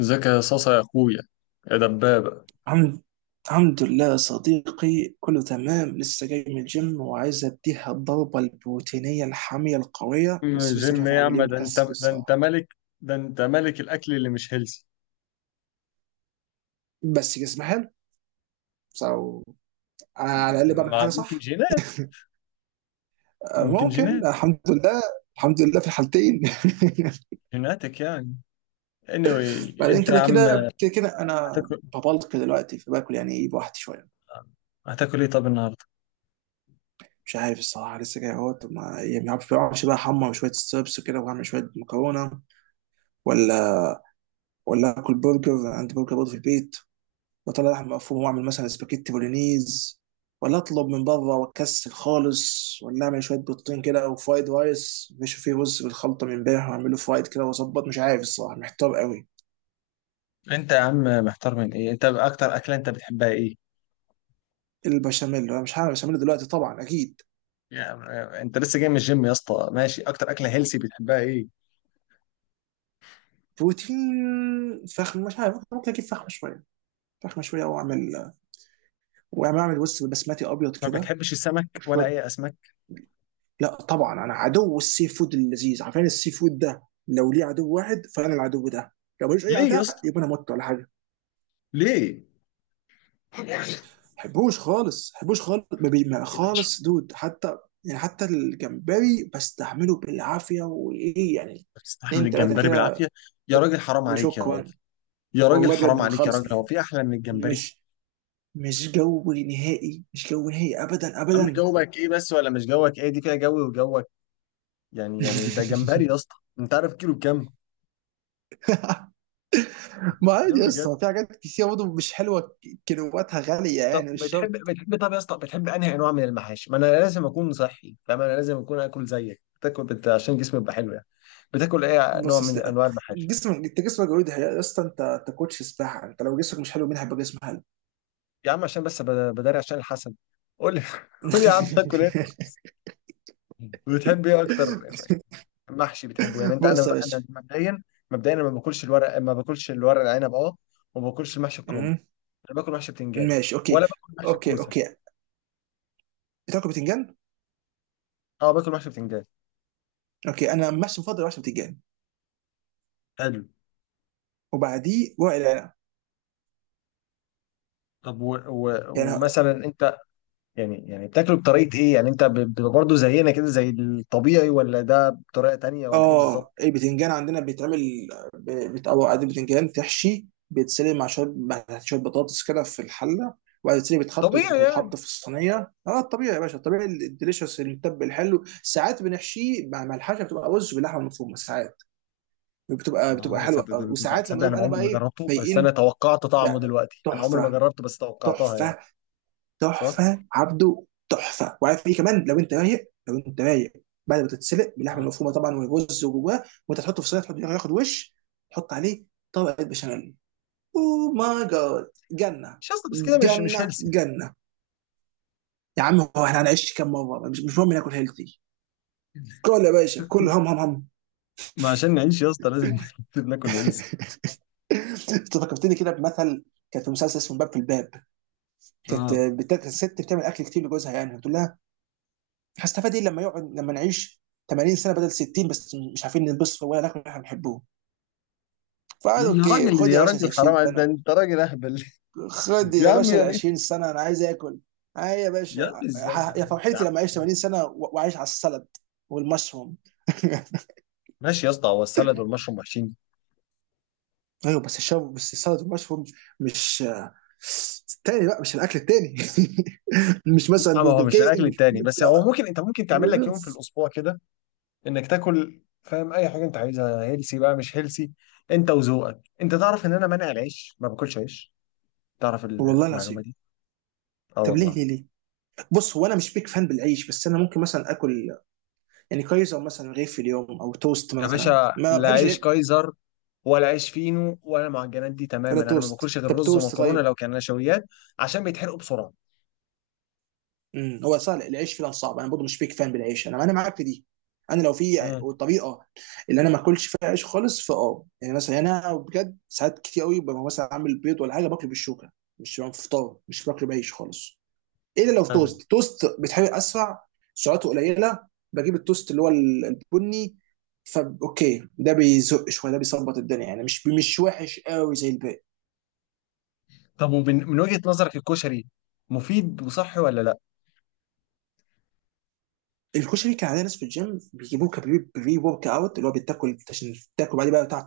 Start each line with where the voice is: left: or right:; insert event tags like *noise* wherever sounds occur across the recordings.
left: ازيك يا صاصة يا اخويا يا دبابة.
right: الحمد الحمد لله يا صديقي، كله تمام. لسه جاي من الجيم وعايز اديها الضربة البروتينية الحامية القوية، بس لسه مش
left: جيم
right: عارف
left: ايه يا
right: اعمل ايه
left: عم؟ ده انت
right: ومكسل
left: ده انت
right: الصراحة.
left: ملك، ده انت ملك الاكل اللي مش هيلثي.
right: بس جسمي حلو. so انا على الاقل بعمل
left: ما
right: حاجة
left: ممكن
right: صح.
left: جينات، ممكن
right: ممكن،
left: جينات.
right: الحمد لله. الحمد لله في الحالتين.
left: جيناتك يعني.
right: *laughs*
left: Anyway
right: بعدين
left: انت يا
right: كده
left: عم.
right: كده كده كده انا
left: هتاكل.
right: ببلك دلوقتي فباكل، يعني ايه، بوحدي شوية.
left: هتاكل ايه طب النهارده؟
right: مش عارف الصراحة، لسه جاي اهوت. ما يعني ما اعرفش ما أعرفش بقى، احمر شوية ستربس وكده واعمل شوية مكرونة، ولا ولا اكل برجر، عندي برجر برضه في البيت واطلع لحم مفروم واعمل مثلا سباكيتي بولينيز، ولا اطلب من بره واكسل خالص، ولا اعمل شويه بيضتين كده، او فرايد رايس، مش فيه رز بالخلطه من امبارح واعمله فرايد كده واظبط. مش عارف الصراحه، محتار قوي.
left: انت يا عم محتار من ايه؟ انت اكتر اكلة انت بتحبها ايه
right: البشاميل، انا مش عارف، البشاميل دلوقتي طبعا اكيد.
left: يعني؟ انت لسه جاي من الجيم يا اسطى، ماشي، اكتر اكله هيلسي بتحبها ايه؟
right: بروتين فخم، مش عارف، ممكن اجيب فخمه شويه، فخمه شويه واعمل، اعمل وز بسمتي ابيض
left: ما
right: كده
left: بتحبش السمك ولا
right: وشويه.
left: اي اسماك؟
right: لا طبعا، انا عدو السي فود اللذيذ، عارفين السي فود ده؟ لو ليه عدو واحد فانا العدو ده. لو ملوش اي
left: ليه يا
right: عداء
left: اسطى؟
right: يبقى انا مت ولا حاجه.
left: ليه؟
right: حبوش خالص، حبوش خالص ما بي- ما- خالص، دود حتى يعني. حتى الجمبري بستحمله بالعافيه، وايه يعني،
left: بتستحمل
right: اتنين تلاته
left: الجمبري بالعافيه؟
right: كده،
left: يا راجل حرام عليك يا
right: وشكرا.
left: راجل. يا راجل
right: والله بجد
left: حرام
right: ما
left: عليك يا
right: خالص.
left: راجل، هو في احلى من الجمبري؟
right: مش مش جو نهائي، مش جو نهائي ابدا
left: يا عم
right: ابدا.
left: جوك ايه بس؟ ولا مش جوك؟ ايه دي فيها جوي وجوك يعني؟ يعني ده جمبري
right: *laughs*
left: يا اسطى، انت عارف كيلو بكام؟
right: ما عادي
left: كلام
right: يا
left: بجد.
right: اسطى، في حاجات كتير برضه مش حلوه كيلواتها غاليه،
left: طب
right: يعني مش
left: بتحب
right: شرط.
left: بتحب طب يا اسطى، بتحب انهي انواع من المحاشي؟ ما انا لازم اكون صحي فاهم، انا لازم اكون اكل زيك بتاكل عشان جسمي يبقى حلو يعني. بتاكل ايه نوع
right: بص
left: من
right: اصل،
left: انواع المحاشي؟
right: جسمك انت، جسمك جوي يا اسطى. انت كوتش سباحه، انت لو جسمك مش حلو مين هيبقى جسمك حلو؟
left: يا عم عشان بس بداري عشان الحسن. قول لي *laughs* قول لي يا عم، اكل ايه؟
right: *laughs*
left: بتحب ايه اكتر؟ محشي بتحبه يعني انت؟ انا
right: بص يا باشا.
left: انا مبدئيا أنا ما باكلش الورق، ما باكلش الورق العنب، اه، وما باكلش محشي الكرنب.
right: مم.
left: انا باكل محشي بتنجان،
right: ماشي، اوكي.
left: ولا باكل محشي
right: اوكي،
left: الكوسه.
right: اوكي. بتاكل بتنجان.
left: اه باكل محشي بتنجان.
right: اوكي، انا مش مفضل عشان بتنجان.
left: حلو.
right: وبعديه ورق العنب
left: طب
right: يعني.
left: ومثلا انت يعني، يعني بتاكله بطريقه ايه يعني؟ انت بتبقى برضه زينا كده زي الطبيعي، ولا ده بطريقه تانية ولا ايه
right: اه
left: بالظبط؟
right: البتنجان عندنا بيتعمل، بيتقوى عادي، بتنجان تحشي، بيتسلق مع شويه، مع شويه بطاطس كده في الحله، وبعد كده بيتحط
left: طبيعي يعني.
right: بيتحط في الصينيه. اه الطبيعي يا باشا، الطبيعي الديليشس المتبل الحلو. ساعات بنحشيه مع الحشه، بتبقى رز باللحمه المفرومه. ساعات بتبقى
left: اه
right: حلوه
left: تصدق
right: قوي،
left: ده بيكون
right: وساعات
left: تصدق
right: لما ببقى
left: انا
right: انا
left: عمري
right: بقى
left: ما
right: ايه
left: جربته بس انا
right: فايقين.
left: توقعت طعمه،
right: لا،
left: دلوقتي انا عمري ما
right: تحفه،
left: جربته بس توقعتها يعني.
right: تحفه،
left: صح.
right: تحفه. عبده، تحفه. وعارف ايه كمان؟ لو انت رايق، لو انت رايق، بعد ما تتسلق باللحمه
left: اه.
right: المفرومه طبعا، والرز جواه، وانت تحطه في صينيه، تحط ياخد وش، تحط عليه طبقه بشاميل. اوه ماي جاد، جنه،
left: مش يا اسطى بس كده مش
right: جنه،
left: هيلثي يعني.
right: جنه. يا عم، هو احنا هنعيش كام مره؟ مش مهم ناكل هيلثي. كل يا باشا كل، هم هم هم.
left: ما عشان نعيش يا اسطى لازم *laughs* لازم ناكل هيلثي.
right: *laughs* انت فكرتني كده بمثل. كانت في مسلسل اسمه باب في الباب. كانت
left: اه.
right: بتاعت الست بتعمل اكل كتير لجوزها، يعني بتقول لها: هستفاد ايه لما يقعد، لما نعيش 80 سنه بدل 60 بس مش عارفين نلبس ولا ناكل اللي احنا بنحبوه؟ فقال:
left: ليه يا
right: اوكي،
left: راجل؟
right: خد يا
left: يا
right: باشا
left: راجل حرام
right: 20
left: عليك، ده
right: سنه.
left: انت راجل اهبل.
right: خد
left: *laughs* يا
right: يا
left: عم
right: باشا ال
left: يعني.
right: 20 سنه، انا عايز اكل. اي يا
left: يا
right: باشا،
left: عم ازاي يا
right: يا
left: عم يا
right: فرحتي
left: عم؟
right: لما اعيش 80 سنه واعيش على السلد والمشروم. *laughs*
left: ماشي يا اسطى، هو السلد والمشروم وحشين؟
right: ايوه بس الشاب بس السلد والمشروم، مش آه، التاني بقى مش الاكل التاني. *laughs* مش مثلا
left: لا، ما هو
right: برجر
left: مش الاكل
right: كينج، مش
left: التاني، بس
right: بيتزا.
left: هو ممكن انت ممكن تعمل لك يوم في الاسبوع كده، انك تاكل فاهم اي حاجه انت عايزها، هيلسي بقى مش هيلسي. انت وذوقك. انت تعرف ان انا مانع العيش، ما باكلش عيش، تعرف
right: والله
left: المعلومه
right: العظيم.
left: دي؟ اه
right: طب ليه،
left: والله.
right: ليه، ليه؟ بص، هو انا مش بيك فان بالعيش، بس انا ممكن مثلا اكل يعني كويس، او مثلا رغيف في اليوم، او توست
left: يا
right: مثلا.
left: باشا
right: ما
left: لا
right: بحبش
left: عيش
right: العيش
left: كايزر ولا عيش فينو ولا المعجنات دي
right: ولا
left: تماما، انا ما
right: توست.
left: باكلش غير
right: طب
left: رز
right: توست
left: ومكرونه
right: طيب.
left: لو كان نشويات. عشان بيتحرقوا بسرعه.
right: هو صار العيش فعلا صعب. انا برضه مش بيك فان بالعيش، انا معاك في دي. انا لو في
left: امم
right: طريقه اللي انا ما اكلش فيها عيش خالص، فاه يعني مثلا انا بجد ساعات كتير قوي ببقى مثلا عامل بيض ولا حاجه، باكله بالشوكه، مش في فطار، مش باكله بعيش خالص. إيه الا لو في
left: حلو.
right: توست، توست بيتحرق اسرع، سعراته قليله. بجيب التوست اللي هو البني. فا اوكي، ده بيزق شويه، ده بيظبط الدنيا، يعني مش وحش قوي زي الباقي.
left: طب ومن وجهه نظرك الكشري مفيد وصحي ولا لا؟
right: الكشري كان عندنا ناس في الجيم بيجيبوه، كبري بري ورك اوت، اللي هو بيتاكل عشان تاكل بعدين بقى بتاع،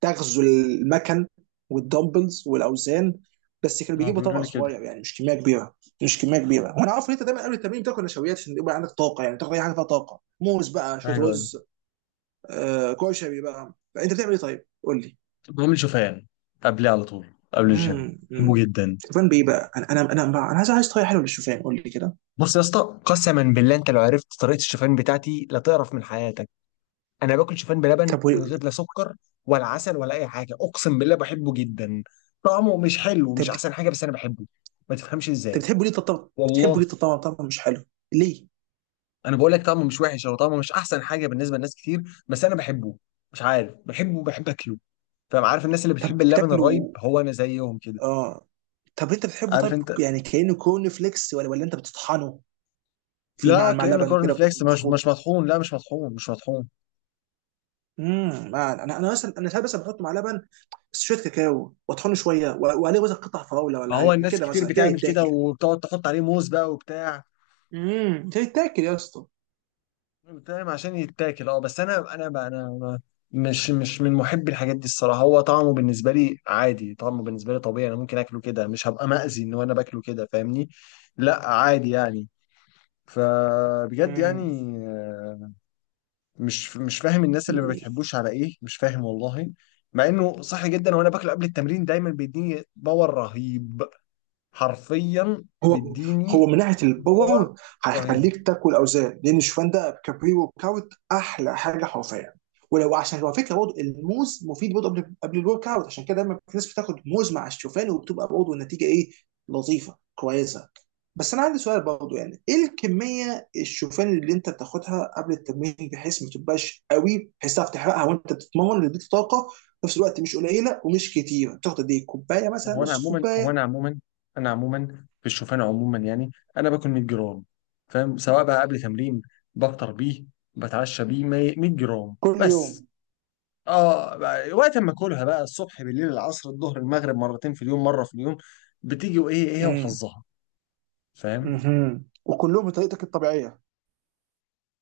right: تغزو المكن والدمبلز والاوزان. بس كانوا
left: ما هو
right: بيجيبوا
left: بيقولوا
right: طبق
left: لي كده.
right: صغير يعني، مش كميه كبيره، مش كميه كبيره. وانا عارف ان انت دايما قبل التمرين بتاكل نشويات عشان يبقى عندك طاقه، يعني تاخد اي حاجه فيها طاقه، موز بقى، شويه
left: ايوه.
right: رز، آه كشري. بقى انت بتعمل ايه طيب؟ قول لي.
left: بقوم شوفان قبليه على طول قبل الجيم،
right: امم
left: بحبه
right: امم
left: جدا.
right: شوفان بايه بقى؟ انا عايز، عايز طريقه حلوه للشوفان، قول لي كده.
left: بص يا اسطى، قسما بالله انت لو عرفت طريقه الشوفان بتاعتي لا تعرف من حياتك. انا باكل شوفان بلبن
right: طب و-.
left: من غير لا سكر ولا عسل ولا اي حاجه، اقسم بالله بحبه جدا. طعمه مش حلو،
right: طب
left: مش احسن حاجه، بس انا بحبه. ما تفهمش
right: طب-
left: ازاي.
right: بتحبوا ليه؟ بتحبوا
left: والله
right: ليه طب طبعا طبعا مش حلو. ليه؟
left: انا بقول لك طعمه مش وحش، او طعمه مش احسن حاجه بالنسبه لناس كتير، بس انا بحبه. مش عارف، بحبه وبحب اكله فاهم. عارف الناس اللي
right: طب
left: بتحب اللبن الرايب؟
right: بتاكله،
left: هو انا زيهم كده.
right: اه. طب انت بتحبه
left: عارف
right: طيب،
left: انت؟
right: يعني كانه كورن فليكس، ولا ولا انت بتطحنه في
left: لا
right: مع
left: كأنه
right: لبن
left: كورن
right: وكده، بتبقى
left: فليكس، مش
right: مخفوق.
left: مطحون، لا مش مطحون مش مطحون.
right: انا ساعات بس بحط مع لبن شويه كاكاو واطحنه شويه، وعليه مثلا قطع فراوله
left: ما
right: ولا حاجه
left: هو الناس
right: كده،
left: كتير
right: مثلا كده
left: بتعمل كده
right: يتاكل.
left: وبتقعد تحط عليه موز بقى وبتاع،
right: كده يتاكل يا اسطى.
left: بتعمل عشان يتاكل. اه بس انا بقى، أنا مش من محبي الحاجات دي الصراحه. هو طعمه بالنسبه لي عادي، طعمه بالنسبه لي طبيعي، انا ممكن اكله كده مش هبقى مأذي ان انا باكله كده فاهمني. لا عادي يعني. فبجد يعني.
right: امم
left: مش فاهم الناس اللي ما بتحبوش على ايه، مش فاهم والله، مع انه صحي جدا وانا باكله قبل التمرين دايما بيديني باور رهيب. حرفيا
right: هو هو
left: بيديني
right: من ناحيه
left: باور
right: الباور،
left: رهيب.
right: هيخليك تاكل اوزان، لان شوفان ده كابريو كاوت، احلى حاجه حرفيا. ولو عشان على فكره برضه الموز مفيد برضه قبل الورك اوت، عشان كده دايما في ناس بتاخد موز مع الشوفان، وبتبقى برضه النتيجه ايه، لطيفه كويسه. بس انا عندي سؤال برضه، يعني ايه الكميه الشوفان اللي انت بتاخدها قبل التمرين، بحيث ما تبقاش قوي بحيث تعرف تحرقها وانت بتتمرن، اللي يديك طاقه في نفس الوقت، مش قليله ومش كتيره؟ بتاخد قد ايه؟ كوبايه؟ مثلا
left: هو انا
right: نص
left: عموما هو
right: كوبايه؟
left: انا عموما انا عموما في الشوفان عموما يعني، انا باكل 100 جرام فاهم، سواء بقى قبل تمرين، بفطر بيه، بتعشى بيه، 100 جرام
right: كل
left: بس. اه وقت ما اكلها بقى، الصبح بالليل العصر الظهر المغرب، مرتين في اليوم، مره في اليوم، بتيجي وايه ايه
right: يوم
left: وحظها فاهم.
right: مهم، وكلهم بطريقتك الطبيعيه.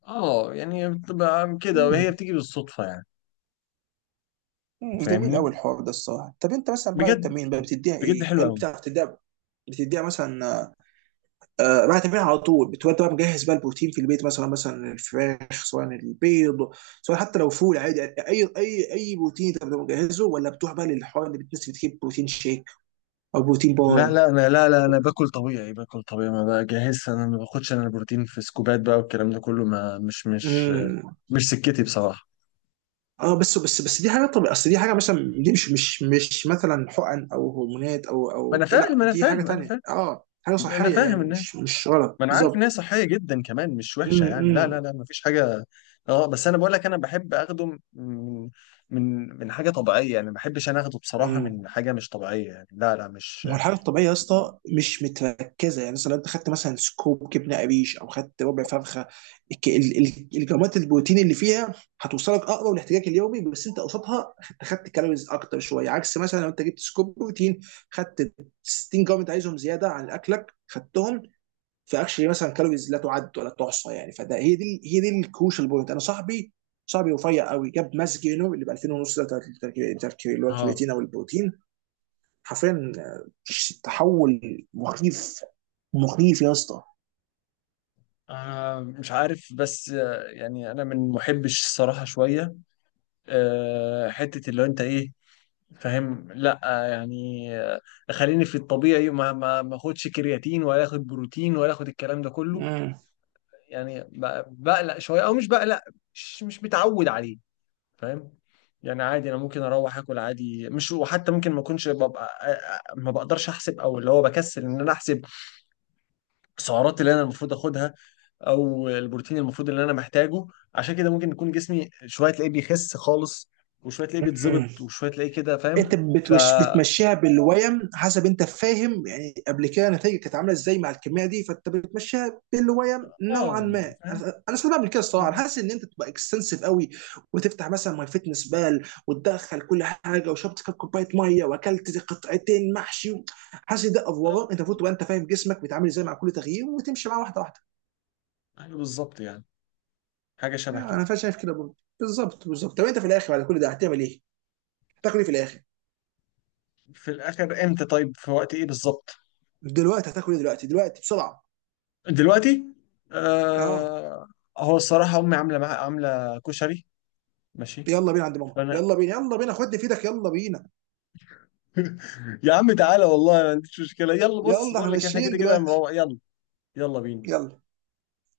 left: اه يعني بتبقى كده وهي
right: مم.
left: بتيجي بالصدفه يعني.
right: جميل قوي
left: فاهمني.
right: الحوار ده الصراحه. طب انت مثلا بعد
left: بجد
right: التمرين بقى بتديها
left: بجد
right: ايه؟
left: حلو
right: هل
left: قوي.
right: بتعرف تديها؟ بتديها مثلا آه؟ بعد التمرين على طول بتبقى بقى مجهز بقى البروتين في البيت، مثلا مثلا الفراخ، سواء البيض، سواء حتى لو فول عادي، اي اي اي بروتين انت بتبقى مجهزه، ولا بتروح بقى للحوار اللي بتنسي، بتجيب بروتين شيك او بروتين
left: لا
right: بار.
left: لا انا لا لا انا باكل طبيعي، ما بجهزش انا، ما باخدش انا البروتين في سكوبات بقى والكلام ده كله، ما مش مش
right: مم.
left: مش سكتي بصراحه.
right: اه بس دي حاجه طبيعيه، اصل دي حاجه مثلا دي مش مثلا حقن او هرمونات،
left: ما انا
right: لا
left: فاهم انا
right: دي حاجه
left: فاهم انا
right: تانية،
left: فاهم
right: اه حاجه
left: انا
right: صحيه
left: فاهم
right: يعني،
left: ان
right: مش مش غلط
left: ما انا عارف ان
right: بالظبط.
left: هي صحيه جدا كمان مش وحشه
right: امم
left: يعني، لا
right: امم
left: لا لا ما فيش حاجه. اه بس انا بقول لك انا بحب اخده من من حاجه طبيعيه يعني، ما بحبش انا اخده بصراحه
right: إمم.
left: من حاجه مش طبيعيه يعني، لا لا مش.
right: ما هو الحاجه الطبيعيه يا اسطى مش متركزه. يعني مثلا لو انت خدت مثلا سكوب جبنه قريش، او خدت ربع فرخه، الجرامات البروتين اللي فيها هتوصلك اقرب لاحتياجك اليومي، بس انت قصادها خدت كالوريز اكتر شويه. عكس مثلا لو انت جبت سكوب بروتين، خدت 60 جرام انت عايزهم زياده عن اكلك، خدتهم فاكشلي مثلا كالوريز لا تعد ولا تحصى يعني. فده، هي دي الكروشال بوينت. انا صاحبي، صاحبي رفيع قوي، جاب ماس جينو اللي ب 2000 ونص ده، اللي هو
left: اه
right: الكرياتين او البروتين. حرفيا تحول مخيف، مخيف يا اسطى.
left: انا مش عارف بس يعني، انا من محبش الصراحه شويه. حتة اللي هو انت ايه فاهم؟ لا يعني خليني في الطبيعي، ما اخدش كرياتين ولا اخد بروتين ولا اخد الكلام ده كله.
right: مم.
left: يعني بقلق شوية او مش بقلق، مش متعود عليه فاهم. يعني عادي انا ممكن اروح اكل عادي مش، وحتى ممكن ما اكونش ببقى ما بقدرش احسب او اللي هو بكسل ان انا احسب السعرات اللي انا المفروض اخدها، او البروتين المفروض اللي انا محتاجه. عشان كده ممكن يكون جسمي شويه تلاقيه بيخس خالص، وشويه تلاقيه
right: مم.
left: بيتظبط، وشويه تلاقيه كده
right: انت
left: فاهم. ف
right: بتوش
left: اه
right: بتمشيها بالويم حسب، انت فاهم، يعني قبل كده نتائجك كانت عامله ازاي مع الكميه دي، فانت بتمشيها بالويم نوعا
left: يعني
right: ما.
left: فاهم.
right: انا ساعات بعمل كده الصراحه. انا حاسس ان انت تبقى اكستنسيف قوي، وتفتح مثلا ماي فيتنس بال وتدخل كل حاجه، وشربت كام كوبايه ميه، واكلت قطعتين محشي. حاسس ده
left: آه،
right: افوره. انت المفروض تبقى انت فاهم جسمك بيتعامل ازاي مع كل تغيير، وتمشي معاه واحده واحده
left: ايوه بالظبط يعني، حاجه
right: يعني.
left: شبه
right: انا
left: كده.
right: فعلا شايف كده برضه، بالظبط بالظبط. طب انت في الاخر بعد كل ده هتعمل ايه؟ هتاكل ايه في الاخر؟
left: في الاخر امتى؟ طيب في وقت ايه بالظبط؟
right: دلوقتي هتاكل ايه دلوقتي؟ دلوقتي بسرعه.
left: دلوقتي.
right: اه.
left: آه. هو الصراحه امي عامله عامله كشري. ماشي.
right: يلا بينا عند ماما،
left: فانا
right: يلا بينا، يلا بينا، خد في ايدك، يلا بينا.
left: *laughs* يا عم تعالى، والله ما عنديش مشكله، يلا بص
right: يلا احنا
left: بقول لك احنا
right: ماشيين
left: كده كده
right: دلوقتي.
left: مروق، يلا يلا بينا.
right: يلا.